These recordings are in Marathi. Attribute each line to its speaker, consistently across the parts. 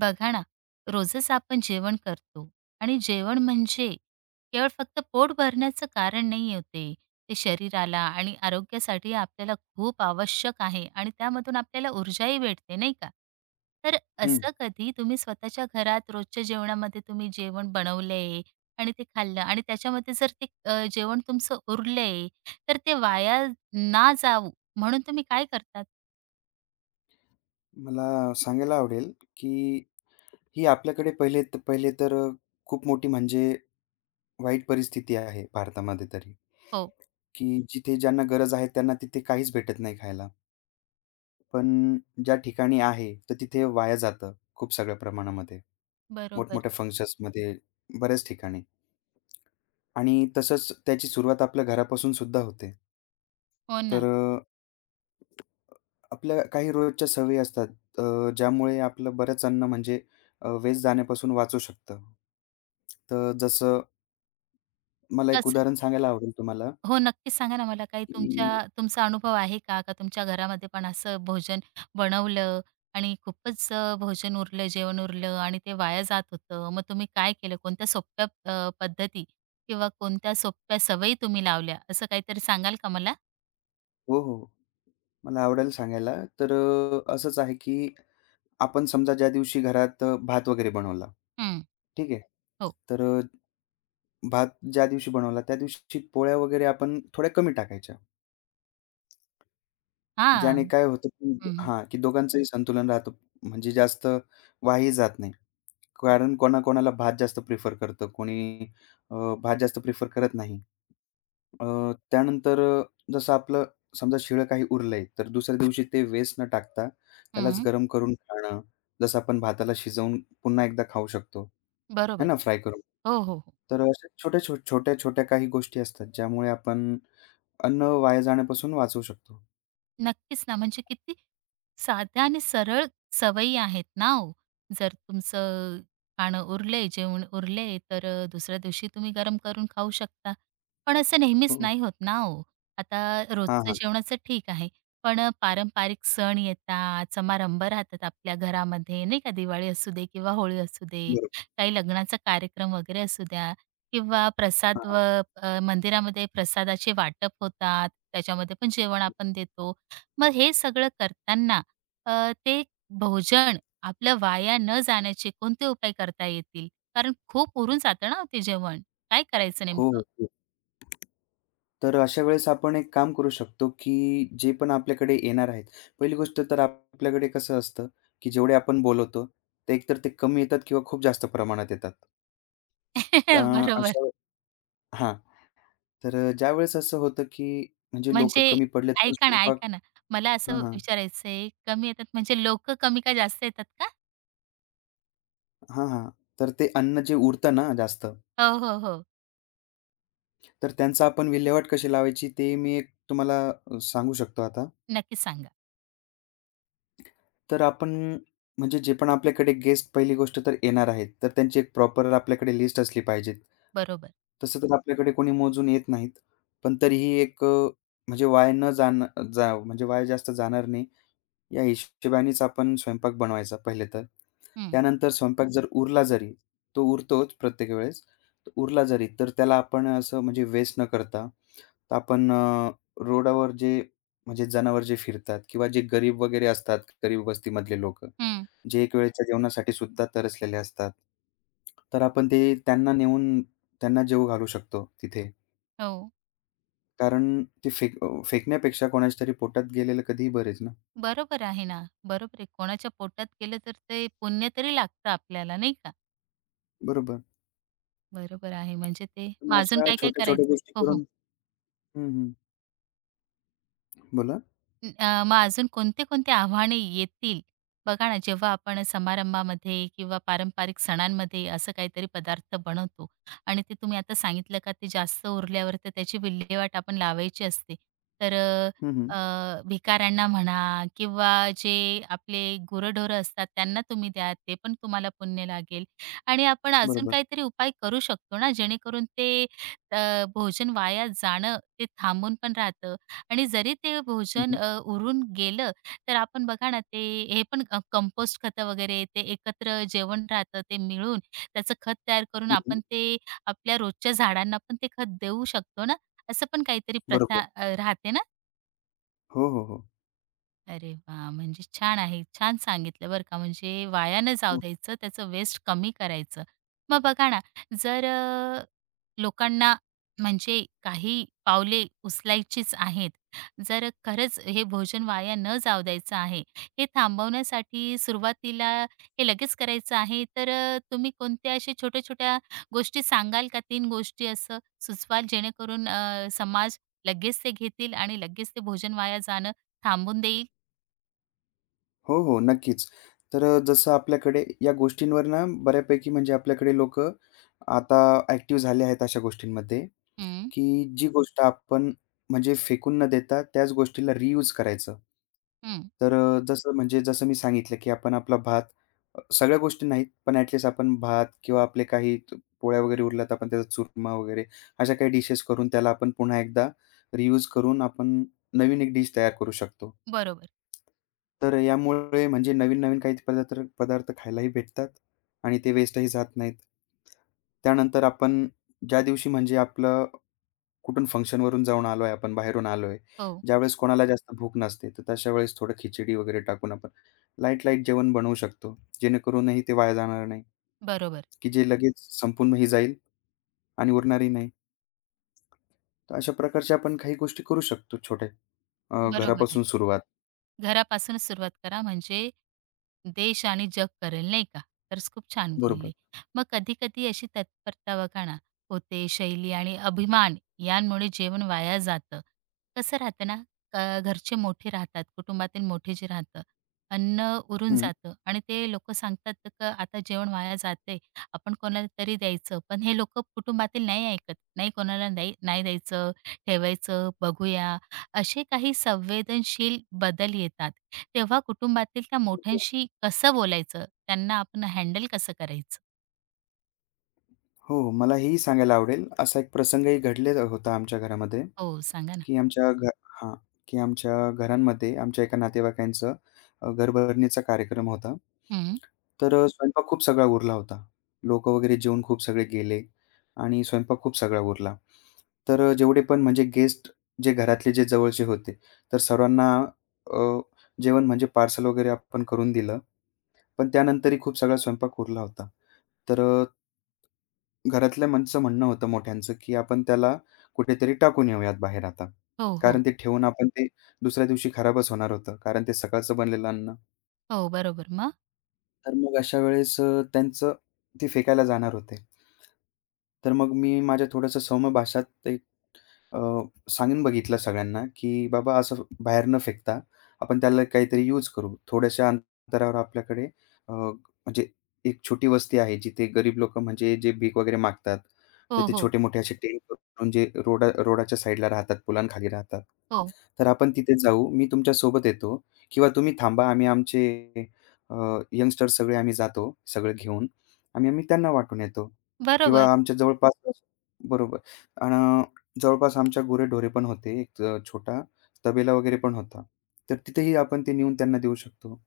Speaker 1: बघा ना, रोजच आपण जेवण करतो. आणि जेवण म्हणजे केवळ फक्त पोट भरण्याचं कारण नाही होते. ते शरीराला आणि आरोग्यासाठी आपल्याला खूप आवश्यक आहे आणि त्यामधून आपल्याला ऊर्जाही भेटते नाही का. तर
Speaker 2: हं.
Speaker 1: असं कधी तुम्ही स्वतःच्या घरात रोजच्या जेवणामध्ये तुम्ही जेवण बनवलंय आणि ते खाल्लं आणि त्याच्यामध्ये जर ते जेवण तुमचं उरलंय, तर ते वाया ना जाऊ, म्हणून तुम्ही काय करतात?
Speaker 2: मला सांगायला आवडेल, की ही आपल्याकडे पहिले पहिले तर खूप मोठी म्हणजे वाईट परिस्थिती आहे भारतामध्ये तरी,
Speaker 1: हो.
Speaker 2: की जिथे ज्यांना गरज आहे त्यांना तिथे काहीच भेटत नाही खायला. पण ज्या ठिकाणी आहे, तर तिथे वाया जातं खूप सगळ्या प्रमाणामध्ये.
Speaker 1: बरोबर.
Speaker 2: मोठमोठ्या फंक्शन्समध्ये बऱ्याच ठिकाणी. आणि तसंच त्याची सुरुवात आपल्या घरापासून सुद्धा होते.
Speaker 1: हो
Speaker 2: तर
Speaker 1: ना.
Speaker 2: अ आपल्या काही रोजच्या सवयी असतात, ज्यामुळे आपलं बरंच अन्न म्हणजे वेस्ट जाण्यापासून वाचू शकतं. तर जसं मला एक उदाहरण सांगायला आवडेल तुम्हाला,
Speaker 1: हो, नक्कीच सांगा ना. मला काही
Speaker 2: की
Speaker 1: तुमच्या तुमचा अनुभव आहे का? का तुमच्या घरामध्ये पण असं भोजन बनवलं आणि खूपच भोजन उरलं, जेवण उरलं आणि ते वाया जात होतं. मग तुम्ही काय केलं? कोणत्या सोप्या पद्धती किंवा कोणत्या सोप्या सवयी तुम्ही लावल्या? असं काहीतरी सांगाल का मला?
Speaker 2: हो, हो. मला आवडेल सांगायला. तर असंच आहे की आपण समजा ज्या दिवशी घरात भात वगैरे बनवला,
Speaker 1: हं,
Speaker 2: ठीक आहे.
Speaker 1: हो.
Speaker 2: तर भात ज्या दिवशी बनवला त्या दिवशी पोळ्या वगैरे आपण थोड्या कमी टाकायच्या.
Speaker 1: हां.
Speaker 2: ज्याने काय होतं की
Speaker 1: हं, हं.
Speaker 2: हां, की दोघांचंही संतुलन राहतं. म्हणजे जास्त वायाही जात नाही. कारण कोणाकोणाला भात जास्त प्रिफर करतं, कोणी भात जास्त प्रिफर करत नाही. अ, त्यानंतर जसं आपलं समजा शिळं काही उरलंय, तर दुसऱ्या दिवशी ते वेस्ट न टाकता त्यालाच गरम करून खाणं. जसं आपण भाताला शिजवून पुन्हा एकदा खाऊ शकतो, है
Speaker 1: बरोबर.
Speaker 2: ना, फ्राय करून.
Speaker 1: हो, हो, हो.
Speaker 2: तर अशा छोट्या-छोट्या काही गोष्टी असतात, ज्यामुळे आपण अन्न वाया जाण्यापासून वाचवू शकतो.
Speaker 1: नक्कीच ना. म्हणजे किती साध्या आणि सरळ सवयी आहेत ना हो. जर तुमचं खाणं उरले, जेवण उरले, तर दुसऱ्या दिवशी तुम्ही गरम करून खाऊ शकता. पण असं नेहमीच
Speaker 2: हो.
Speaker 1: नाही होत ना हो. आता
Speaker 2: हां,
Speaker 1: रोजचं
Speaker 2: हां.
Speaker 1: जेवणाचं ठीक आहे, पण पारंपरिक सण येतात, समारंभ राहतात आपल्या घरामध्ये नाही का. दिवाळी असू दे किंवा होळी असू दे,
Speaker 2: बरोबर.
Speaker 1: काही लग्नाचा कार्यक्रम वगैरे असू द्या किंवा
Speaker 2: हां,
Speaker 1: प्रसाद व
Speaker 2: हां.
Speaker 1: मंदिरामध्ये प्रसादाचे वाटप होतात, त्याच्यामध्ये पण जेवण आपण देतो. मग हे सगळं करताना ते भोजन आपलं वाया न जाण्याचे कोणते उपाय करता येतील? कारण खूप उरून जातं ना हो ते जेवण. काय करायचं
Speaker 2: हो,
Speaker 1: नेमकं?
Speaker 2: हो. तर अशा वेळेस आपण एक काम करू शकतो, की जे पण आपल्याकडे येणार आहेत. पहिली गोष्ट तर आपल्याकडे कसं असतं, की जेवढे आपण बोलवतो, ते एकतर कमी येतात किंवा खूप जास्त प्रमाणात येतात. अ,
Speaker 1: बरोबर.
Speaker 2: अशा वे- हां. तर ज्यावेळेस असं होतं, की म्हणजे लोकं
Speaker 1: म्हणजे
Speaker 2: कमी पडलेत पण
Speaker 1: ऐका ना,
Speaker 2: स्वयंपाक
Speaker 1: ऐका ना. मला असं
Speaker 2: हां, हां.
Speaker 1: विचारायचंय, कमी येतात म्हणजे लोक कमी का जास्त येतात का?
Speaker 2: हां, हां. तर ते अन्न जे उरतं ना जास्त,
Speaker 1: हो, हो, हो.
Speaker 2: तर त्यांचा आपण विल्हेवाट कशी लावायची ते मी एक तुम्हाला सांगू शकतो आता.
Speaker 1: नक्कीच सांगा.
Speaker 2: तर आपण म्हणजे जे पण आपल्याकडे गेस्ट पहिली गोष्ट तर येणार आहेत, तर त्यांची एक प्रॉपर आपल्याकडे लिस्ट असली पाहिजे.
Speaker 1: बरोबर.
Speaker 2: तसं तर आपल्याकडे कोणी मोजून येत नाहीत. पण तरीही एक म्हणजे वाया न जाणं जा म्हणजे वाया जास्त जाणार नाही या हिशोबानेच आपण स्वयंपाक बनवायचा पहिले तर.
Speaker 1: हं,
Speaker 2: त्यानंतर स्वयंपाक जर उरला जरी, तो उरतोच प्रत्येक वेळेस. तो उरला जरी तर त्याला आपण असं म्हणजे वेस्ट न करता तर आपण रोडावर जे म्हणजे जनावर जे फिरतात किंवा जे गरीब वगैरे असतात, गरीब वस्तीमधले लोक
Speaker 1: हं.
Speaker 2: जे एक वेळच्या जेवणासाठी सुद्धा तरसलेले असतात. तर आपण ते त्यांना नेऊन त्यांना जेवू घालू शकतो तिथे.
Speaker 1: हो.
Speaker 2: कारण ते फेकण्यापेक्षा कोणाच्या तरी पोटात गेलेलं कधीही बरेच ना.
Speaker 1: बरोबर आहे ना. बरोबर आहे. कोणाच्या पोटात गेलं तर ते पुण्य तरी लागतं आपल्याला नाही का?
Speaker 2: बरोबर.
Speaker 1: बरोबर आहे. म्हणजे ते मग
Speaker 2: मग
Speaker 1: अजून
Speaker 2: अशा
Speaker 1: काय-काय
Speaker 2: छोट्या-छोट्या
Speaker 1: करायचं?
Speaker 2: गोष्टी
Speaker 1: हो, हो.
Speaker 2: करून हं, हं. बोला.
Speaker 1: मग अजून कोणते-कोणते आव्हाने येतील? बघा ना, जेव्हा आपण समारंभामध्ये किंवा पारंपरिक सणांमध्ये असं काहीतरी पदार्थ बनवतो आणि ते तुम्ही आता सांगितलं का, ते जास्त उरल्यावर तर त्याची विल्हेवाट आपण लावायची असते. तर अ,
Speaker 2: हं, हं.
Speaker 1: अ, भिकाऱ्यांना म्हणा किंवा जे आपले गुरंढोरं असतात त्यांना तुम्ही द्या, ते पण तुम्हाला पुण्य लागेल. आणि आपण अजून
Speaker 2: बरोबर.
Speaker 1: काहीतरी उपाय करू शकतो ना, जेणेकरून ते भोजन वाया जाणं ते थांबून पण राहतं. आणि जरी ते
Speaker 2: हं,
Speaker 1: भोजन
Speaker 2: हं.
Speaker 1: उरून गेलं, तर आपण बघा ना, ते हे पण कंपोस्ट खतं वगैरे ते एकत्र जेवण राहतं, ते मिळून त्याचं खत तयार करून
Speaker 2: हं, हं.
Speaker 1: आपण ते आपल्या रोजच्या झाडांना पण ते खत देऊ शकतो ना. असं पण काहीतरी
Speaker 2: बरोबर.
Speaker 1: प्रथा राहते ना?
Speaker 2: हो, हो, हो.
Speaker 1: अरे वा, म्हणजे छान आहे. छान सांगितलं बरं का. म्हणजे वाया न जाऊ
Speaker 2: हो.
Speaker 1: द्यायचं, त्याचं वेस्ट कमी करायचं. मग बघा ना, जर लोकांना, म्हणजे काही पावले उचलायचीच आहेत, जर खरंच हे भोजन वाया न जाऊ द्यायचं आहे, हे थांबवण्यासाठी सुरुवातीला हे लगेच करायचं आहे, तर तुम्ही कोणत्या अशा छोट्या-छोट्या गोष्टी सांगाल का? 3 गोष्टी असं सुचवाल जेणेकरून समाज लगेच ते घेतील आणि लगेच ते भोजन वाया जाणं थांबून देईल?
Speaker 2: हो, हो. नक्कीच. तर जसं आपल्याकडे या गोष्टींवर ना बऱ्यापैकी म्हणजे आपल्याकडे लोकं आता ॲक्टिव्ह झाले आहेत अशा गोष्टींमध्ये,
Speaker 1: हं,
Speaker 2: की जी गोष्ट आपण म्हणजे फेकून न देता त्याच गोष्टीला रियूज करायचं.
Speaker 1: हं.
Speaker 2: तर जसं मी सांगितलं, की आपण आपला भात सगळ्या गोष्टी नाहीत, पण ॲटलीस्ट आपण भात किंवा आपले काही त पोळ्या वगैरे उरल्या तर आपण त्याचा चुरमा वगैरे अशा काही डिशेस करून त्याला आपण पुन्हा एकदा रियूज करून आपण नवीन एक डिश तयार करू शकतो.
Speaker 1: बरोबर.
Speaker 2: तर यामुळे म्हणजे नवीन-नवीन काही पदार्थ पदार्थ खायलाही भेटतात आणि ते वेस्टही जात नाहीत. त्यानंतर आपण ज्या दिवशी म्हणजे आपलं कुठून फंक्शनवरून जाऊन आलोय आपण, बाहेरून आलोय,
Speaker 1: हो,
Speaker 2: ज्यावेळेस कोणाला जास्त भूक नसते, तर तशा वेळेस थोडं खिचडी वगैरे टाकून आपण लाईट-लाईट जेवण बनवू शकतो. जेणेकरूनही ते वाया जाणार नाही,
Speaker 1: बरोबर.
Speaker 2: की जे लगेच संपूनही जाईल आणि उरणारही नाही. तर अशा प्रकारच्या आपण काही गोष्टी करू शकतो छोट्या,
Speaker 1: बरोबर आहे.
Speaker 2: घरापासून सुरुवात.
Speaker 1: घरापासूनच सुरुवात करा, म्हणजे देश आणि जग करेल नाही का? तरच खूप छान बोलले.
Speaker 2: बरोबर.
Speaker 1: मग कधी-कधी अशी तत्परता बघा ना होते, शैली आणि अभिमान यांमुळे जेवण वाया जातं. कसं राहतं ना, घरचे मोठे राहतात, कुटुंबातील मोठे जे राहतं, अन्न उरून
Speaker 2: हं.
Speaker 1: जातं आणि ते लोकं सांगतात का आता जेवण वाया जातंय, आपण कोणाला तरी द्यायचं. पण हे लोकं कुटुंबातील नाही ऐकत. नाही, कोणाला नाही नाही द्यायचं, ठेवायचं, बघूया. असे काही संवेदनशील बदल येतात, तेव्हा कुटुंबातील त्या मोठ्यांशी कसं बोलायचं? त्यांना आपण हँडल कसं करायचं?
Speaker 2: हो, मला हेही सांगायला आवडेल, असा एक प्रसंगही घडले होता आमच्या घरामध्ये,
Speaker 1: हो, सांगा ना.
Speaker 2: की आमच्या घ हां, की आमच्या घरांमध्ये आमच्या एका नातेवाईकांचं घरभरणीचा कार्यक्रम होता.
Speaker 1: हं.
Speaker 2: तर स्वयंपाक खूप सगळा उरला होता. लोकं वगैरे जेवून खूप सगळे गेले आणि स्वयंपाक खूप सगळा उरला. तर जेवढे पण म्हणजे गेस्ट जे घरातले जे जवळचे होते, तर सर्वांना अ, जेवण म्हणजे पार्सल वगैरे आपण करून दिलं. पण त्यानंतरही खूप सगळा स्वयंपाक उरला होता. तर घरातल्या माणसं म्हणणं होतं मोठ्यांचं, की आपण त्याला कुठेतरी टाकून येऊयात बाहेर आता.
Speaker 1: हो, हो.
Speaker 2: कारण ते ठेवून आपण ते दुसऱ्या दिवशी खराबच होणार होतं. कारण ते सकाळचं बनलेलं अन्न.
Speaker 1: हो, बरोबर. मग?
Speaker 2: तर मग अशा वेळेस त्यांचं ते फेकायला जाणार होते. तर मग मी माझ्या थोडंसं सौम्य भाषात अ, सांगून बघितलं सगळ्यांना, की बाबा असं बाहेर न फेकता, आपण त्याला काहीतरी यूज करू. थोड्याशा अंतरावर आपल्याकडे अ, म्हणजे एक छोटी वस्ती आहे, जिथे गरीब लोक म्हणजे जे भीक वगैरे मागतात, तर
Speaker 1: हो,
Speaker 2: ते
Speaker 1: हो.
Speaker 2: छोटे-मोठे असे टेंट करून जे रोडाच्या साईडला राहतात, पुलांखाली राहतात.
Speaker 1: हो,
Speaker 2: तर आपण तिथे जाऊ. मी तुमच्या सोबत येतो किंवा तुम्ही थांबा. आम्ही आमचे अ, सगळे आम्ही जातो, सगळं घेऊन आणि आम्ही त्यांना वाटून येतो किंवा
Speaker 1: बरोबर.
Speaker 2: आमच्या जवळपास बरोबर. जवळपास आमच्या गुरेढोरे पण होते. एक छोटा तबेला वगैरे पण होता. तर तिथेही आपण ते नेऊन त्यांना देऊ शकतो.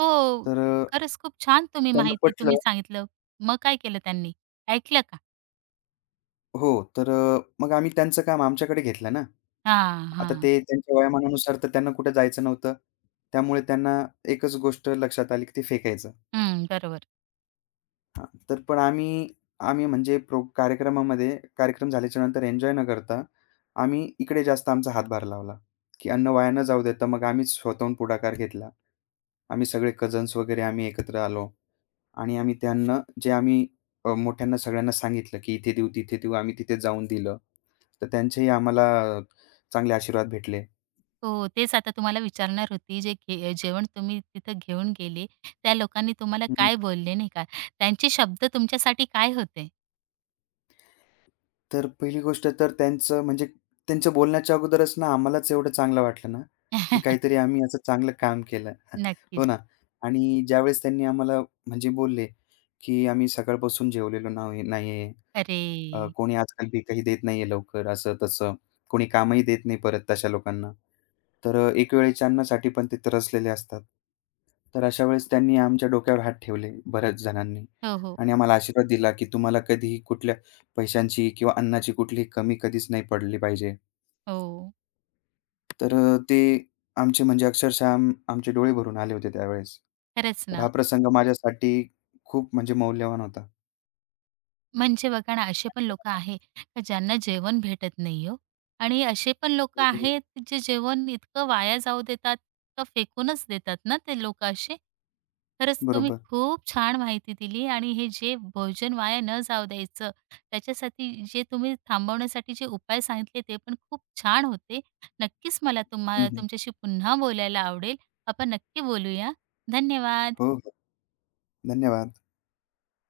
Speaker 1: हो,
Speaker 2: तर
Speaker 1: खरंच खूप छान तुम्ही
Speaker 2: त्यांना
Speaker 1: माहिती तुम्ही
Speaker 2: पटलं.
Speaker 1: सांगितलं. मग काय केलं त्यांनी? ऐकलं का?
Speaker 2: हो. तर मग आम्ही त्यांचं काम आमच्याकडे घेतलं ना.
Speaker 1: हां,
Speaker 2: आता
Speaker 1: हां.
Speaker 2: ते त्यांच्या वयामानानुसार तर त्यांना कुठे जायचं नव्हतं. त्यामुळे त्यांना एकच गोष्ट लक्षात आली, की ते फेकायचं.
Speaker 1: हं, बरोबर.
Speaker 2: हां. तर पण आम्ही आम्ही म्हणजे कार्यक्रमामध्ये कार्यक्रम झाल्याच्या नंतर एन्जॉय न करता, आम्ही इकडे जास्त आमचा हातभार लावला, की अन्न वाया न जाऊ देता मग आम्हीच स्वतःहून पुढाकार घेतला. आम्ही सगळे कझन्स वगैरे आम्ही एकत्र आलो आणि आम्ही त्यांना जे आम्ही मोठ्यांना सगळ्यांना सांगितलं, की इथे देऊ, तिथे देऊ. आम्ही तिथे जाऊन दिलं. तर त्यांचेही आम्हाला चांगले आशीर्वाद भेटले.
Speaker 1: हो, तेच आता तुम्हाला विचारणार होती. जे घे जेवण तुम्ही तिथं घेऊन गेले, त्या लोकांनी तुम्हाला
Speaker 2: हं.
Speaker 1: काय बोलले, नाही का? त्यांचे शब्द तुमच्यासाठी काय होते?
Speaker 2: तर पहिली गोष्ट तर त्यांचं म्हणजे त्यांच्या बोलण्याच्या अगोदरच ना आम्हालाच एवढं चांगलं वाटलं ना, की काहीतरी आम्ही असं चांगलं काम केलं. हो
Speaker 1: नक्कीच.
Speaker 2: ना. आणि ज्यावेळेस त्यांनी आम्हाला म्हणजे बोलले, की आम्ही सकाळपासून जेवलेलो नाव्हे नाहीये.
Speaker 1: अरे!
Speaker 2: कोणी आजकाल पीकही देत नाहीये लवकर, असं-तसं. कोणी कामही देत नाही परत तशा लोकांना. तर एक वेळेच्या अन्नासाठी पण ते त्रसलेले असतात. तर अशा वेळेस त्यांनी आमच्या डोक्यावर हात ठेवले बऱ्याच जणांनी
Speaker 1: हो, हो.
Speaker 2: आणि आम्हाला आशीर्वाद दिला, की तुम्हाला कधीही कुठल्या पैशांची किंवा अन्नाची कुठलीही कमी कधीच नाही पडली पाहिजे.
Speaker 1: हो.
Speaker 2: तर ते आमचे म्हणजे अक्षरशः आमचे डोळे भरून आले होते त्यावेळेस.
Speaker 1: खरंच
Speaker 2: तर
Speaker 1: ना.
Speaker 2: हा प्रसंग माझ्यासाठी खूप म्हणजे मौल्यवान होता.
Speaker 1: म्हणजे बघा ना, असे पण लोकं आहे का, ज्यांना जेवण भेटत नाही हो. आणि असे पण लोकं
Speaker 2: बरोबर.
Speaker 1: आहेत जे जेवण इतकं वाया जाऊ देतात का फेकूनच देतात ना ते लोकं असे. खरंच तुम्ही
Speaker 2: बरोबर.
Speaker 1: खूप छान माहिती दिली आणि हे जे भोजन वाया न जाऊ द्यायचं, त्याच्यासाठी जे तुम्ही थांबवण्यासाठी जे उपाय सांगितले ते पण खूप छान होते. नक्कीच मला
Speaker 2: हं,
Speaker 1: तुम्हा
Speaker 2: हं.
Speaker 1: तुमच्याशी पुन्हा बोलायला आवडेल. आपण नक्की बोलूया. धन्यवाद.
Speaker 2: हो, हो. धन्यवाद.